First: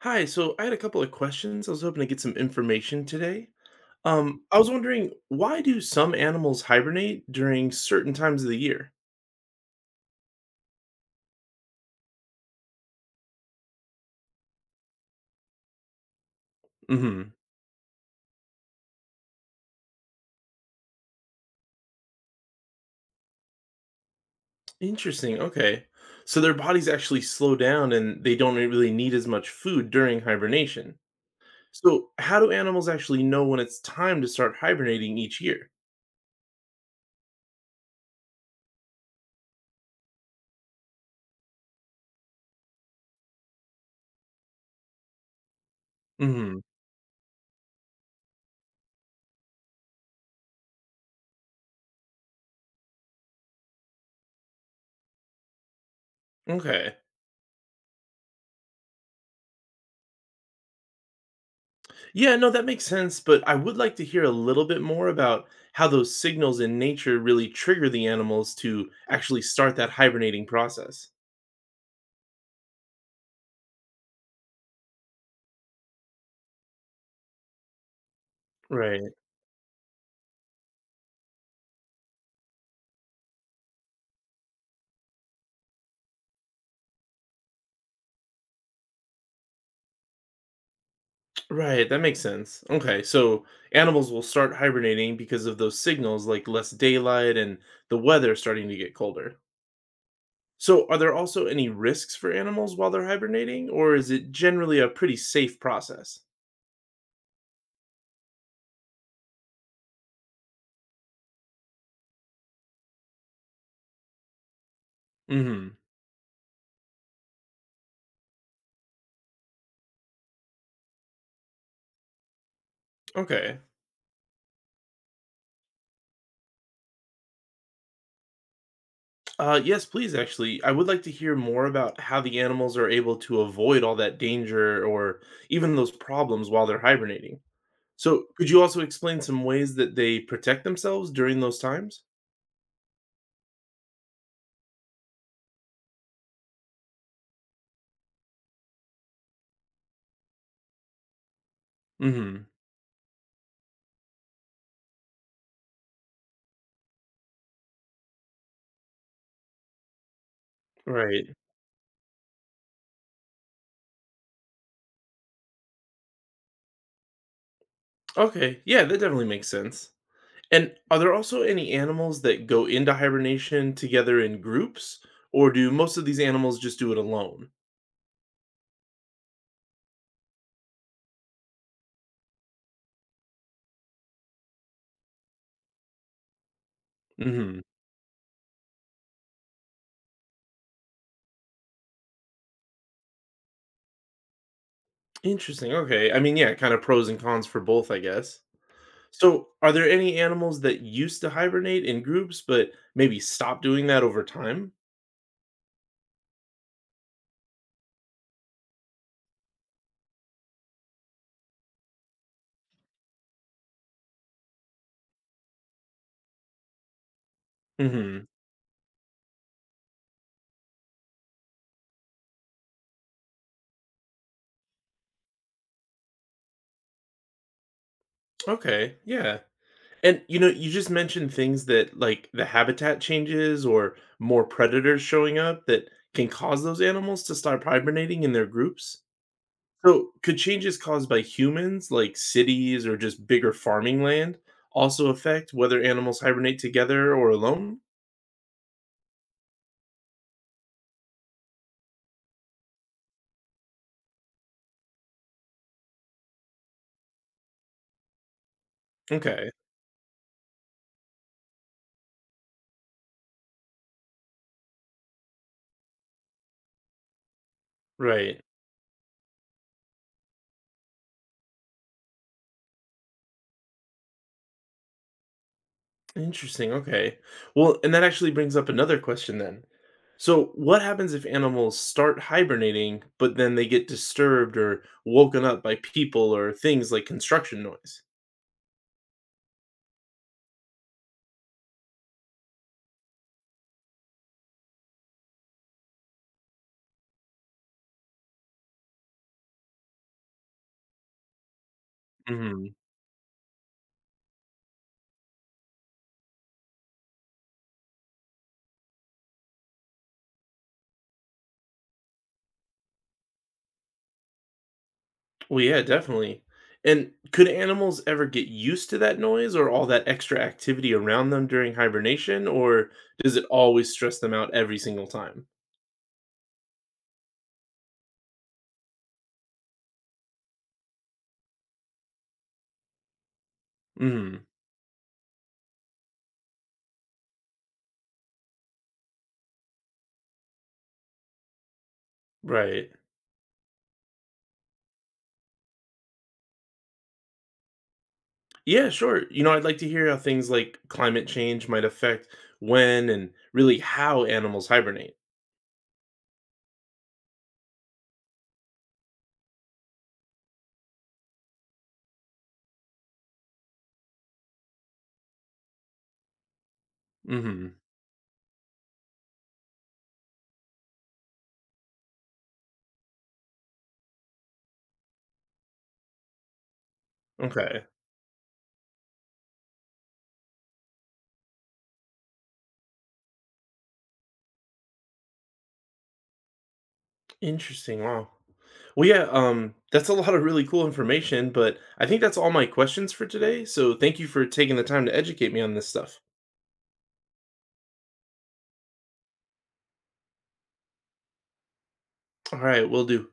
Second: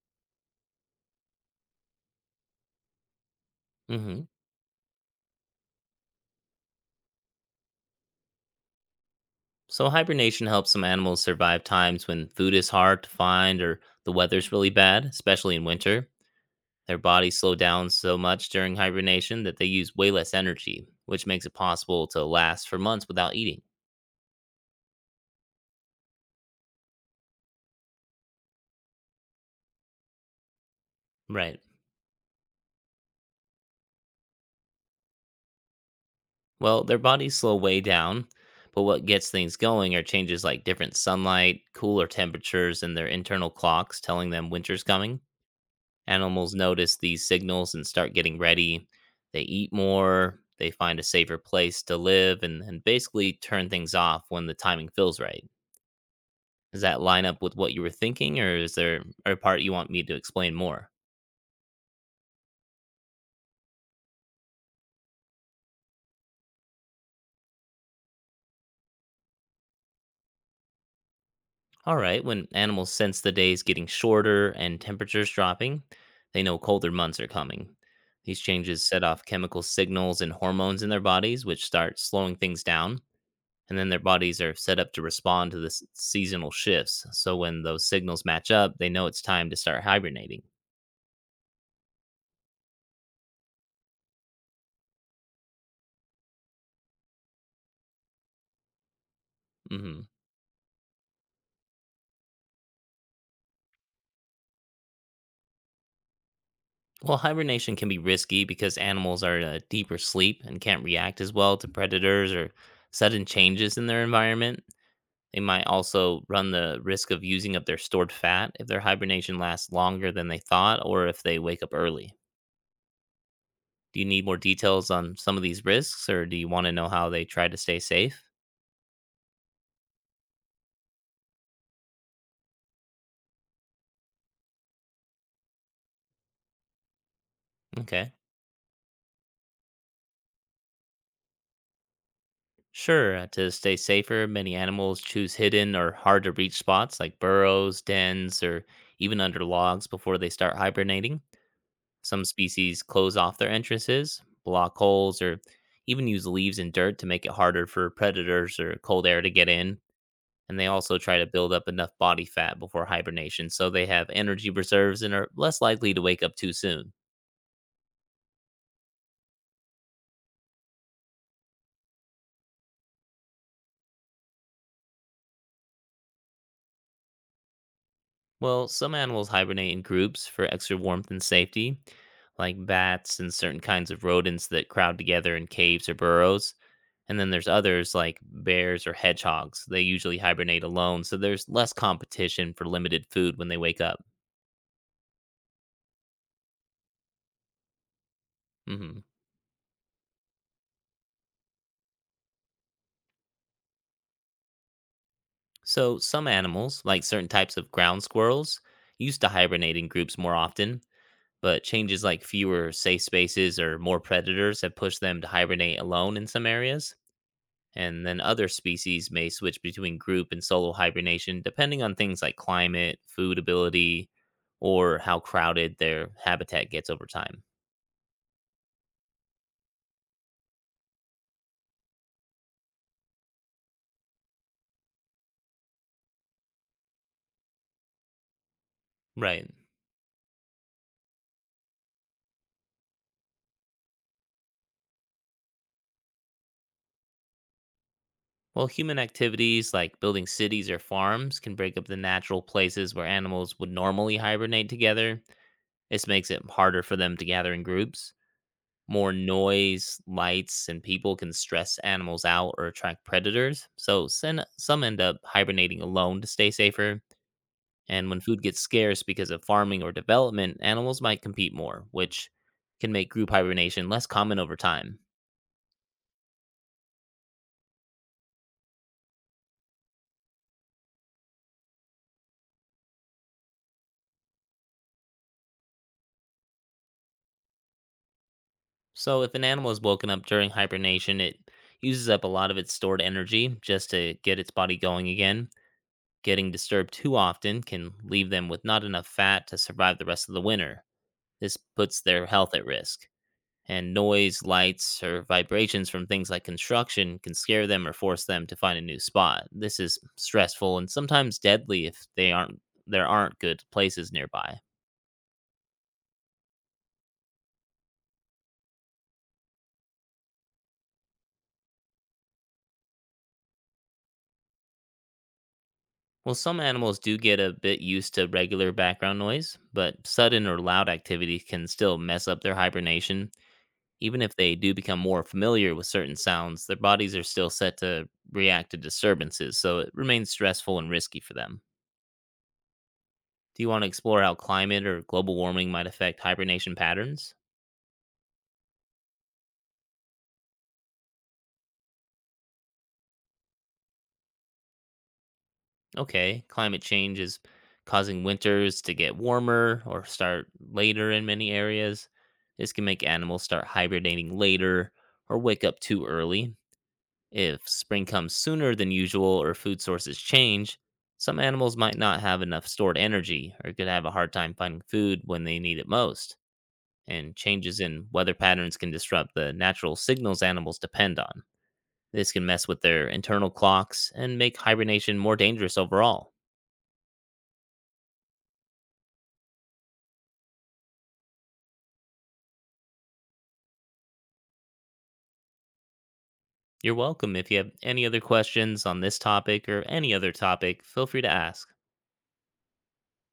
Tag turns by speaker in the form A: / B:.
A: Hi, so I had a couple of questions. I was hoping to get some information today.
B: Hmm.
A: I, Mhm, was wondering, why do some animals hibernate during certain times of the year?
B: So hibernation helps some animals survive times when food is hard to find or the weather's really bad, especially in winter. Their
A: Hmm.
B: bodies slow down so much during hibernation that they use way less energy, which makes it possible to last for months without eating.
A: Interesting. Okay. So their bodies actually slow down and they don't really need as much food during hibernation.
B: Right.
A: So how do animals actually know when it's time to start hibernating each year?
B: Well, their bodies slow way down, but what gets things going are changes like different sunlight, cooler temperatures, and their internal clocks telling them winter's coming. Animals
A: Hmm.
B: notice these signals and start getting ready. They eat more, they find a safer place to live, and, basically turn things off when the timing feels right. Does
A: Okay.
B: that line up with what you were thinking, or is there a part you want me to explain more?
A: Yeah, no, that makes sense, but I would like to hear a little bit more about how those signals in nature really trigger the animals to actually start that hibernating process.
B: All right, when animals sense the days getting shorter and temperatures dropping, they know colder months are coming. These changes set
A: Right.
B: off chemical signals and hormones in their bodies, which start slowing things down. And then their bodies are set up to respond to seasonal shifts. So when those signals match up, they know it's time to start hibernating.
A: Right, that makes sense. Okay, so animals will start hibernating because of those signals like less daylight and the weather starting to get colder.
B: Hmm.
A: So, are there also any risks for animals while they're hibernating, or is it generally a pretty safe process?
B: Well, hibernation can be risky because animals are in a deeper sleep and can't react as well to predators or sudden changes in their environment. They might
A: Hmm.
B: also run the risk of using up their stored fat if their hibernation lasts longer than they thought or if they wake up early.
A: Okay.
B: Do you need more details on some of these risks or do you want to know how they try to stay safe?
A: Yes, please, actually. I would like to hear more about how the animals are able to avoid all that danger or even those problems while they're hibernating.
B: Okay.
A: So, could you also explain some ways that they protect themselves during those times?
B: Sure. To stay safer, many animals choose hidden or hard to reach spots like burrows, dens, or even under logs before they start hibernating. Some
A: Hmm.
B: species close off their entrances, block holes, or even use leaves and dirt to make it harder for predators or cold air to get in. And they also try to
A: Right.
B: build up enough body fat before hibernation so they have energy reserves and are less likely to wake up too soon.
A: Okay. Yeah, that definitely makes sense. And are there also any animals that go into hibernation together in groups, or do most of these animals just do it alone?
B: Well, some animals hibernate in groups for extra warmth and safety, like bats and certain kinds of rodents that crowd together in caves or burrows. And then there's
A: Hmm.
B: others like bears or hedgehogs. They usually hibernate alone, so there's less competition for limited food when they wake up.
A: Interesting. Okay. I mean, yeah, kind of pros and cons for both, I guess.
B: Hmm.
A: So, are there any animals that used to hibernate in groups but maybe stopped doing that over time?
B: So some animals, like certain types of ground squirrels, used to hibernate in groups more often, but changes like fewer safe spaces or more predators have pushed them to hibernate alone in some areas. And then
A: Hmm.
B: other species may switch between group and solo hibernation depending on things like climate, food ability, or how crowded their habitat gets over time.
A: Okay, yeah. And you know, you just mentioned things that like the habitat changes or more predators showing up that can cause those animals to stop hibernating in their groups.
B: Right.
A: So, could changes caused by humans, like cities or just bigger farming land, also affect whether animals hibernate together or alone?
B: Well, human activities like building cities or farms can break up the natural places where animals would normally hibernate together. This makes it harder for them to gather in groups. More
A: Okay,
B: noise, lights, and people can stress animals out or attract predators. So some end up hibernating alone to stay safer. And when
A: right.
B: food gets scarce because of farming or development, animals might compete more, which can make group hibernation less common over time.
A: Interesting, okay. Well, and that actually brings up another question then. So, what happens if animals start hibernating, but then they get disturbed or woken up by people or things like construction noise?
B: So if an animal is woken up during hibernation, it uses up a lot of its stored energy just to get its body going again. Getting disturbed too often can leave them with not enough fat to survive the rest of the winter. This puts their health at
A: Hmm.
B: risk. And noise, lights, or vibrations from things like construction can scare them or force them to find a new spot. This is stressful and sometimes deadly if they aren't there aren't good places nearby.
A: Well, yeah, definitely. And could animals ever get used to that noise or all that extra activity around them during hibernation, or does it always stress them out every single time?
B: Well, some animals do get a bit used to regular background noise, but sudden or loud activity can still mess up their hibernation. Even if
A: Hmm.
B: they do become more familiar with certain sounds, their bodies are still set to react to disturbances, so it remains stressful and risky for them.
A: Right.
B: Do you want to explore how climate or global warming might affect hibernation patterns?
A: Yeah, sure. You know, I'd like to hear how things like climate change might affect when and really how animals hibernate.
B: Okay, climate change is causing winters to get warmer or start later in many areas. This can make animals start hibernating later or wake up too early. If
A: Hmm.
B: spring comes sooner than usual or food sources change, some animals might not have enough stored energy or could have a hard time finding food when they need it most. And changes
A: Okay.
B: in weather patterns can disrupt the natural signals animals depend on. This can mess with their internal clocks and make hibernation more dangerous overall.
A: Interesting. Wow. Well, yeah, that's a lot of really cool information, but I think that's all my questions for today. So thank you for taking the time to educate me on this stuff.
B: You're welcome. If you have any other questions on this topic or any other topic, feel free to ask.
A: All right, will do.